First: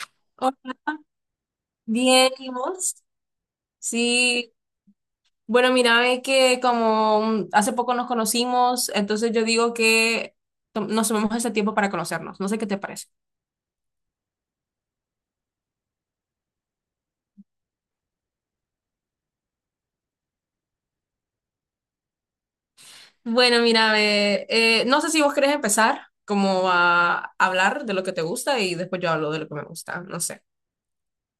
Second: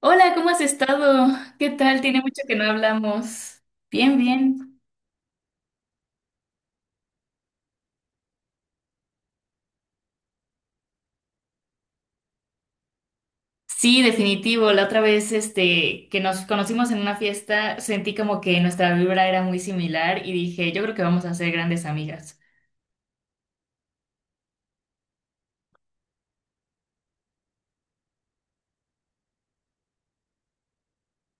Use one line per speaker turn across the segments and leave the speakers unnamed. Hola, ¿cómo has
Hola,
estado? ¿Qué tal? Tiene
bien,
mucho
¿y
que no
vos?
hablamos. Bien,
Sí,
bien.
bueno, mira, ve que como hace poco nos conocimos, entonces yo digo que nos tomemos este tiempo para conocernos, no sé qué te parece.
Sí, definitivo. La otra vez, este, que nos conocimos en una fiesta, sentí como que nuestra vibra era muy similar y dije, yo creo que vamos a ser grandes amigas.
Bueno, mira, ve, no sé si vos querés empezar como a hablar de lo que te gusta y después yo hablo de lo que me gusta, no sé,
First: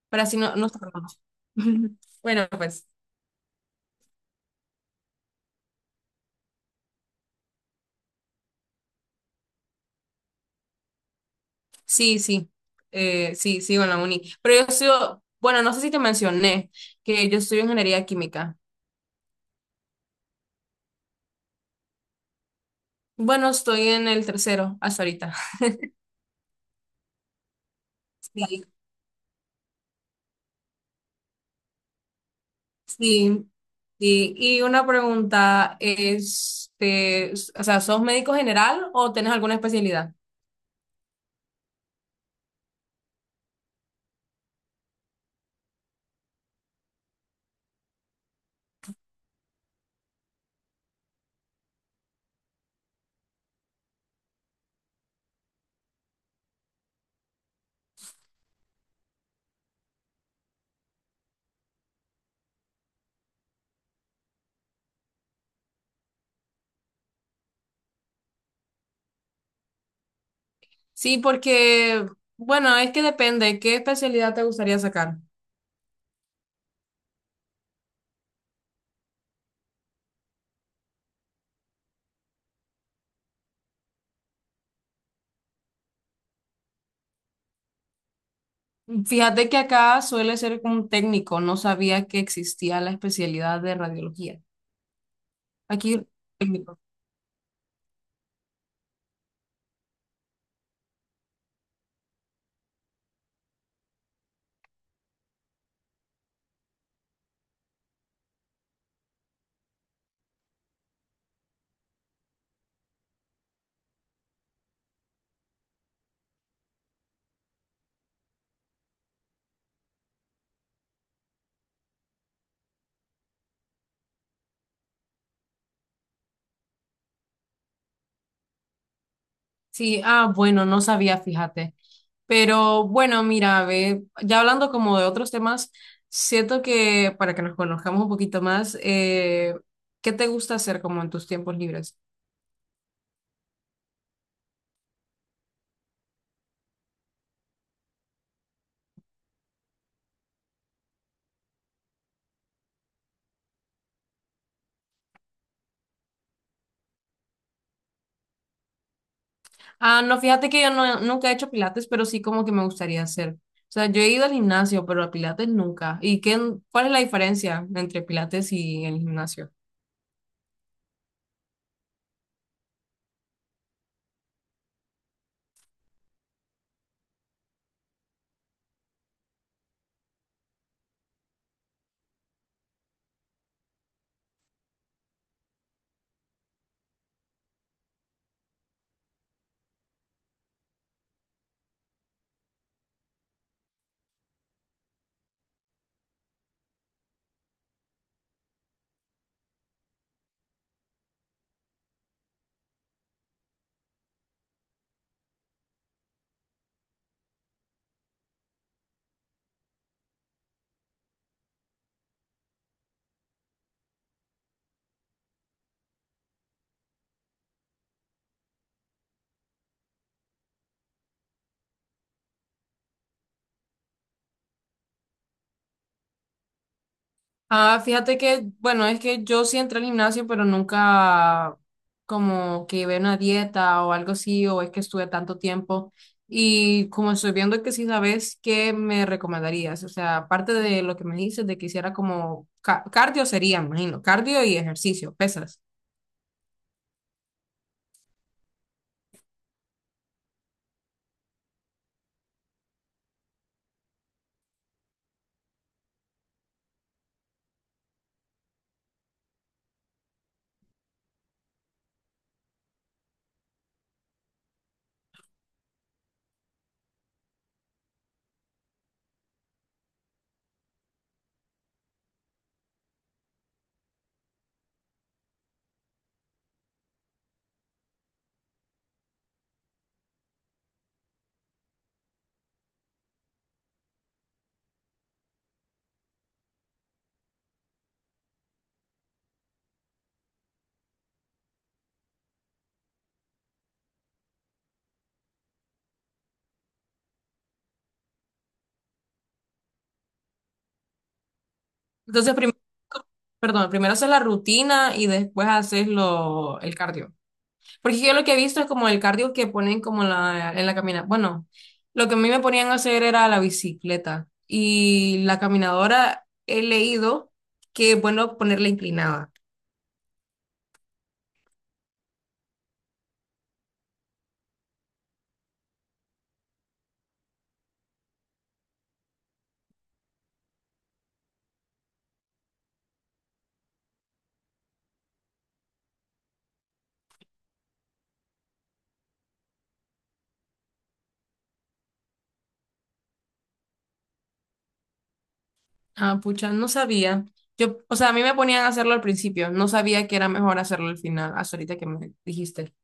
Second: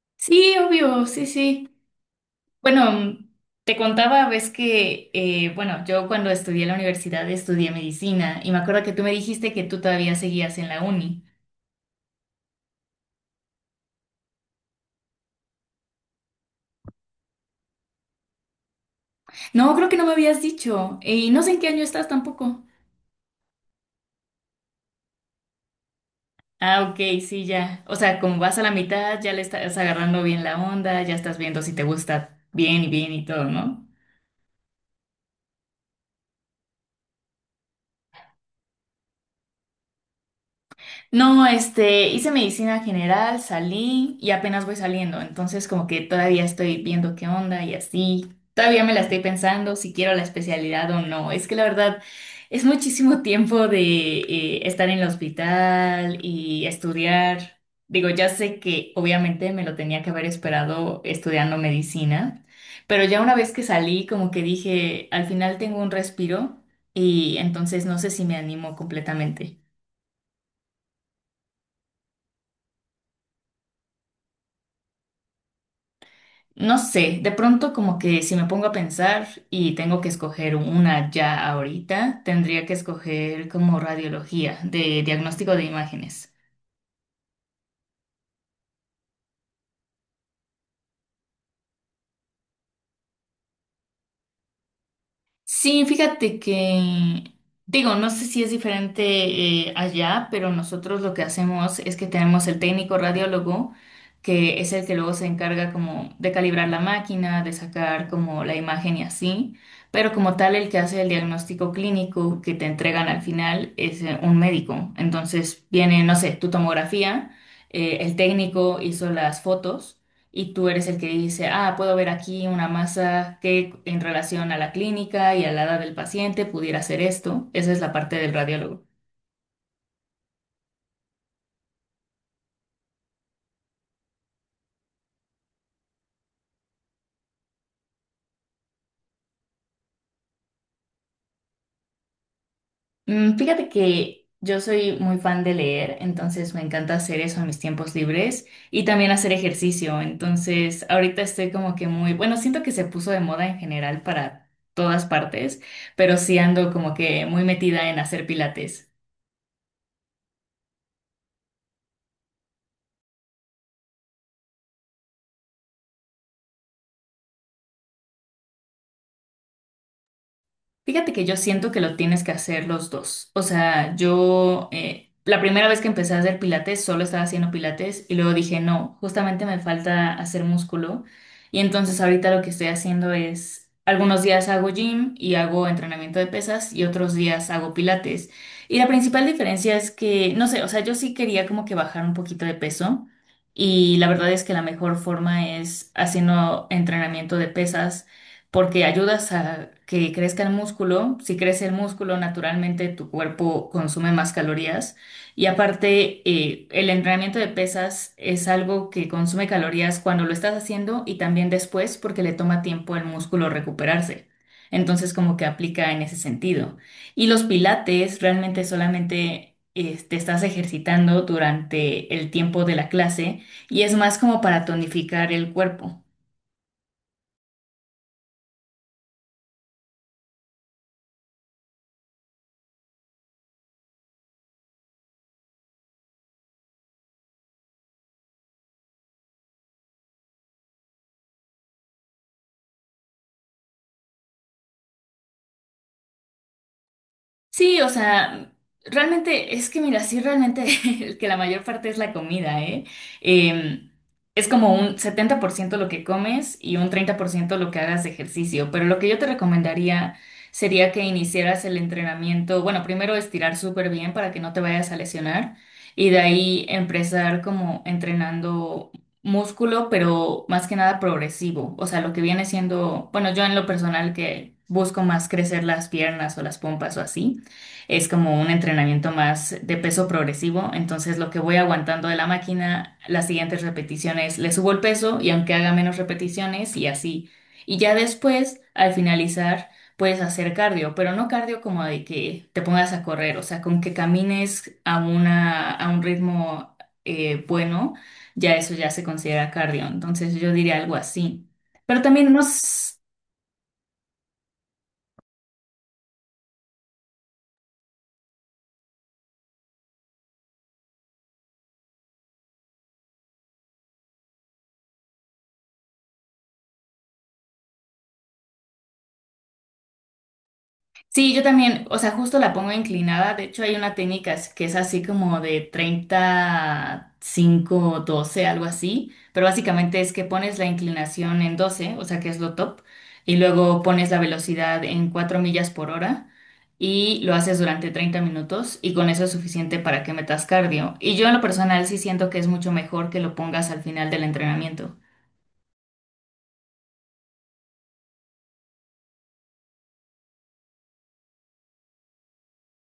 para así
Sí,
no, nos
obvio,
estarnos.
sí, sí.
Bueno, pues
Bueno, te contaba, ves que, bueno, yo cuando estudié en la universidad estudié medicina y me acuerdo que tú me dijiste que tú todavía seguías en la uni.
sí, sí, sí, sigo en la uni, pero yo sigo, bueno, no sé si te mencioné que yo estudio ingeniería química.
No, creo que no me habías dicho y no sé en qué año estás tampoco.
Bueno, estoy en el tercero hasta ahorita.
Ah, ok, sí, ya. O sea, como vas a
Sí.
la mitad, ya le estás agarrando bien la onda, ya estás viendo si te gusta bien y bien y todo,
Sí,
¿no?
sí. Y una pregunta, este, o sea, ¿sos médico general o tenés alguna especialidad?
No, este, hice medicina general, salí y apenas voy saliendo, entonces como que todavía estoy viendo qué onda y así. Todavía me la estoy pensando si quiero la especialidad o no. Es que la verdad es muchísimo tiempo de estar en el hospital y estudiar. Digo, ya sé que obviamente me lo tenía que haber esperado estudiando medicina, pero ya una vez que salí como que dije, al final tengo un respiro y entonces no sé si me animo completamente.
Sí, porque, bueno, es que depende, ¿qué especialidad te gustaría sacar?
No sé, de pronto como que si me pongo a pensar y tengo que escoger una ya ahorita, tendría que escoger como radiología de diagnóstico de imágenes.
Fíjate que acá suele ser como un técnico, no sabía que existía la especialidad de radiología.
Sí,
Aquí,
fíjate
técnico.
que, digo, no sé si es diferente allá, pero nosotros lo que hacemos es que tenemos el técnico radiólogo, que es el que luego se encarga como de calibrar la máquina, de sacar como la imagen y así, pero como tal el que hace el diagnóstico clínico que te entregan al final es un médico. Entonces viene, no sé, tu tomografía, el técnico hizo las fotos y tú eres el que dice, ah, puedo ver aquí una masa que en relación a la clínica y a la edad del paciente pudiera hacer esto. Esa es la parte del radiólogo.
Sí, ah, bueno, no sabía, fíjate. Pero bueno, mira, ve, ya hablando como de otros temas, siento que para que nos conozcamos un poquito más, ¿qué te gusta hacer como en tus tiempos libres?
Fíjate que yo soy muy fan de leer, entonces me encanta hacer eso en mis tiempos libres y también hacer ejercicio. Entonces, ahorita estoy como que muy, bueno, siento que se puso de moda en general para todas partes, pero sí ando como que muy metida en hacer pilates.
Ah, no, fíjate que yo no, nunca he hecho pilates, pero sí como que me gustaría hacer. O sea, yo he ido al gimnasio, pero a pilates nunca. ¿Y qué, cuál es la diferencia entre pilates y el gimnasio?
Fíjate que yo siento que lo tienes que hacer los dos. O sea, yo la primera vez que empecé a hacer pilates solo estaba haciendo pilates y luego dije, no, justamente me falta hacer músculo. Y entonces ahorita lo que estoy haciendo es, algunos días hago gym y hago entrenamiento de pesas y otros días hago pilates. Y la principal diferencia es que, no sé, o sea, yo sí quería como que bajar un poquito de peso y la verdad es que la mejor forma es haciendo entrenamiento de pesas porque ayudas a que crezca el músculo. Si crece el músculo, naturalmente tu cuerpo consume más calorías. Y aparte, el entrenamiento de pesas es algo que consume calorías cuando lo estás haciendo y también después porque le toma tiempo al músculo recuperarse. Entonces, como que aplica en ese sentido. Y los pilates realmente solamente te estás ejercitando durante el tiempo de la clase y es más como para tonificar el cuerpo.
Ah, fíjate que, bueno, es que yo sí entré al gimnasio, pero nunca como que ve una dieta o algo así, o es que estuve tanto tiempo. Y como estoy viendo que sí sabes, ¿qué me recomendarías? O sea, aparte de lo que me dices, de que hiciera como cardio sería, me imagino, cardio y ejercicio, pesas.
Sí, o sea, realmente es que mira, sí, realmente que la mayor parte es la comida, ¿eh? Em, es como un 70% lo que comes y un 30% lo que hagas de ejercicio, pero lo que yo te recomendaría sería que iniciaras el entrenamiento, bueno, primero estirar súper bien para que no te vayas a lesionar y de ahí empezar como entrenando músculo, pero más que nada progresivo, o sea, lo que viene siendo, bueno, yo en lo personal que busco más crecer las piernas o las pompas o así es como un entrenamiento más de peso progresivo, entonces lo que voy aguantando de la máquina, las siguientes repeticiones le subo el peso y aunque haga menos repeticiones y así. Y ya después, al finalizar, puedes hacer cardio, pero no cardio como de que te pongas a correr, o sea, con que camines a una, a un ritmo bueno, ya eso ya se considera cardio, entonces yo diría algo así. Pero también
Entonces,
no,
primero,
s-
perdón, primero haces la rutina y después haces lo, el cardio. Porque yo lo que he visto es como el cardio que ponen como la, en la caminata. Bueno, lo que a mí me ponían a hacer era la bicicleta y la caminadora he leído que es bueno ponerla inclinada.
Sí, yo también, o sea, justo la pongo inclinada. De hecho, hay una técnica es- que es así como de 30 5 12, algo así. Pero básicamente es que pones la inclinación en 12, o sea, que es lo top, y luego pones la velocidad en 4 millas por hora y lo haces durante 30 minutos y con eso es suficiente para que metas cardio. Y yo en lo personal sí siento que es mucho mejor que lo pongas al final del entrenamiento.
Ah, pucha, no sabía. Yo, o sea, a mí me ponían a hacerlo al principio, no sabía que era mejor hacerlo al final, hasta ahorita que me dijiste.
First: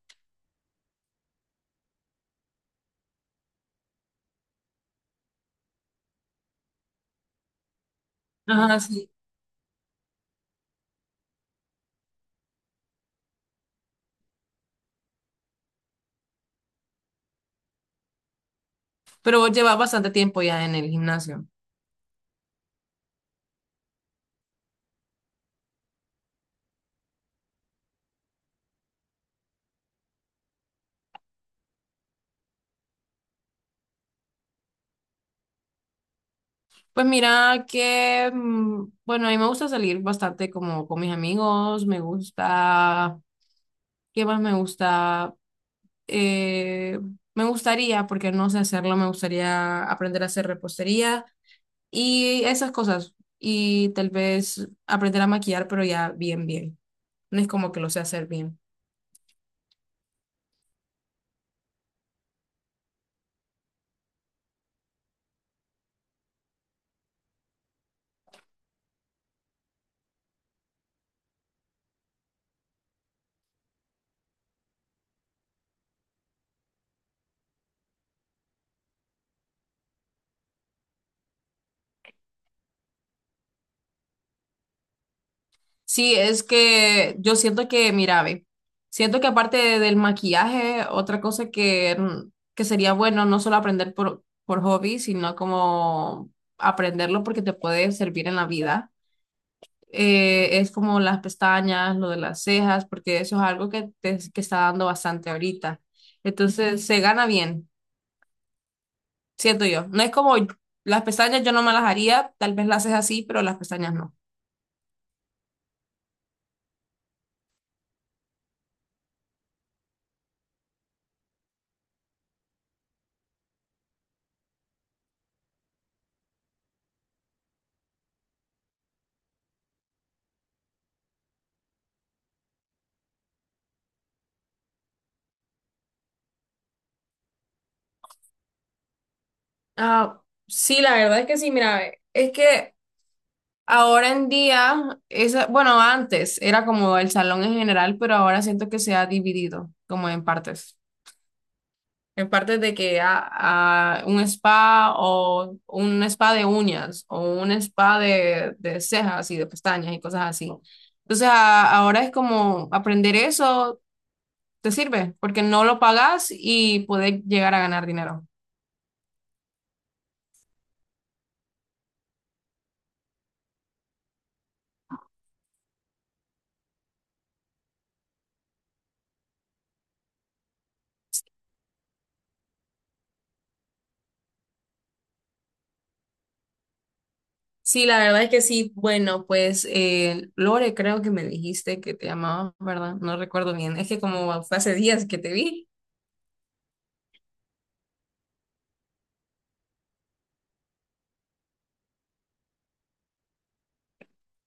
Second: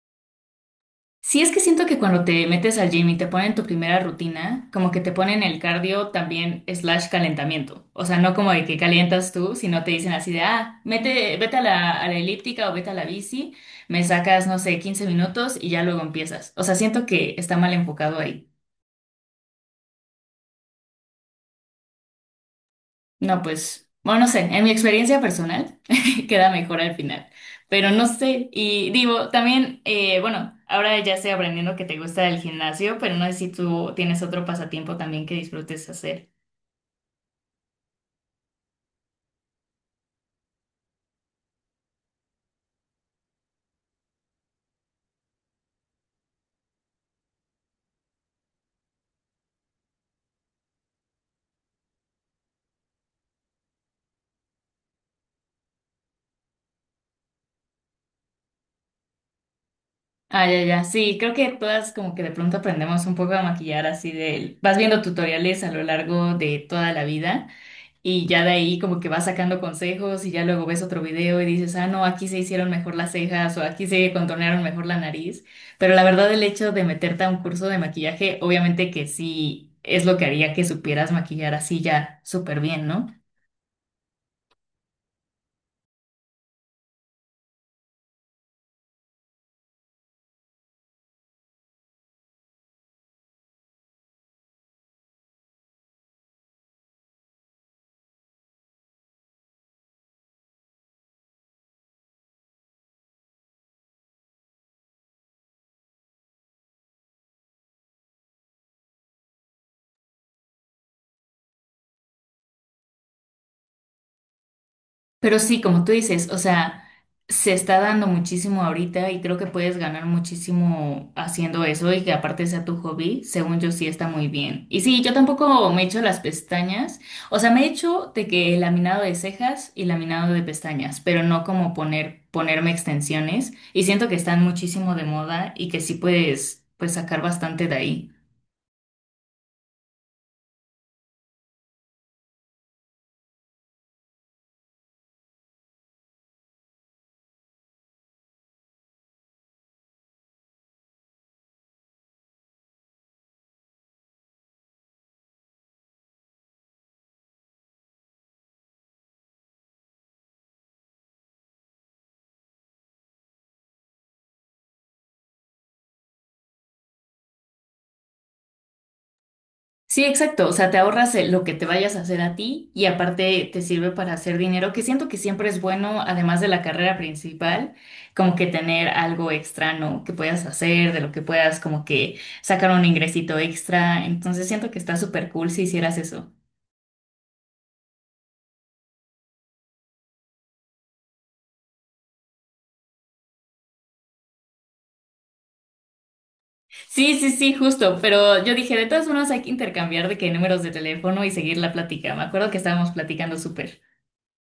Sí, es que siento que cuando te metes al gym y te ponen tu primera rutina, como que te ponen el cardio también slash calentamiento. O sea, no como de que
Ajá, sí.
calientas tú, sino te dicen así de, ah, mete, vete a la elíptica o vete a la bici, me sacas, no sé, 15 minutos y ya luego empiezas. O sea, siento que está mal enfocado ahí.
Pero vos llevas bastante tiempo ya en el gimnasio.
No, pues, bueno, no sé, en mi experiencia personal queda mejor al final, pero no sé, y digo, también, bueno, ahora ya estoy aprendiendo que te gusta el gimnasio, pero no sé si tú tienes otro pasatiempo también que disfrutes hacer.
Pues mira que, bueno, a mí me gusta salir bastante como con mis amigos, me gusta... ¿Qué más me gusta? eh, Me gustaría, porque no sé hacerlo, me gustaría aprender a hacer repostería y esas cosas. Y tal vez aprender a maquillar, pero ya bien, bien. No es como que lo sé hacer bien.
Ah, ya, ya, sí, creo que todas como que de pronto aprendemos un poco a maquillar así del, vas viendo tutoriales a lo largo de toda la vida. Y ya de ahí como que vas sacando consejos y ya luego ves otro video y dices, ah, no, aquí se hicieron mejor las cejas o aquí se contornearon mejor la nariz. Pero la verdad el hecho de meterte a un curso de maquillaje, obviamente que sí es lo que haría que supieras maquillar así ya súper bien, ¿no?
Sí, es que yo siento que, mira, ve, siento que del maquillaje, otra cosa que, que sería bueno no solo aprender por hobby, sino como aprenderlo porque te puede servir en la vida es como las pestañas, lo de las cejas, porque eso es algo que, que está dando bastante ahorita. Entonces se gana bien, siento yo. No es como las pestañas, yo no me las haría, tal vez las cejas sí, pero las pestañas no.
Pero sí, como tú dices, o sea, se está dando muchísimo ahorita y creo que puedes ganar muchísimo haciendo eso y que aparte sea tu hobby, según yo sí está muy bien. Y sí, yo tampoco me he hecho las pestañas, o sea, me he hecho de que laminado de cejas y laminado de pestañas, pero no como poner, ponerme extensiones y siento que están muchísimo de moda y que sí puedes, pues sacar bastante de ahí.
Ah, sí, la verdad es que sí, mira, es que ahora en día, esa, bueno, antes era como el salón en general, pero ahora siento que se ha dividido como en partes. En parte de que a un spa o un spa de uñas o un spa de cejas y de pestañas y cosas así. Entonces ahora es como aprender eso te sirve porque no lo pagas y puedes llegar a ganar dinero.
Sí, exacto. O sea, te ahorras lo que te vayas a hacer a ti y aparte te sirve para hacer dinero, que siento que siempre es bueno, además de la carrera principal, como que tener algo extra, ¿no? Que puedas hacer, de lo que puedas como que sacar un ingresito extra. Entonces siento que está súper cool si hicieras eso.
Sí, la verdad es que sí. Bueno, pues Lore, creo que me dijiste que te llamabas, ¿verdad? No recuerdo bien. Es que como fue hace días que te vi.
Sí, sí, sí, justo. Pero yo dije, de todas formas hay que intercambiar de qué números de teléfono y seguir la plática. Me acuerdo que estábamos platicando súper.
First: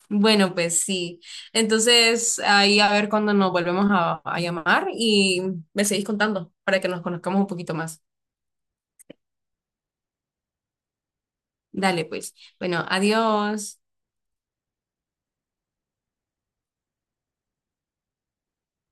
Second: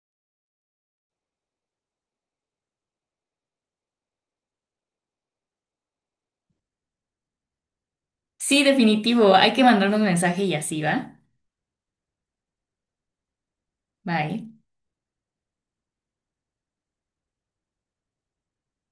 Bueno, pues sí. Entonces, ahí a ver cuándo nos volvemos a llamar y me seguís contando para que nos conozcamos un poquito más.
Sí, definitivo. Hay que mandarnos mensaje y así, ¿va?
Dale, pues. Bueno, adiós.
Bye.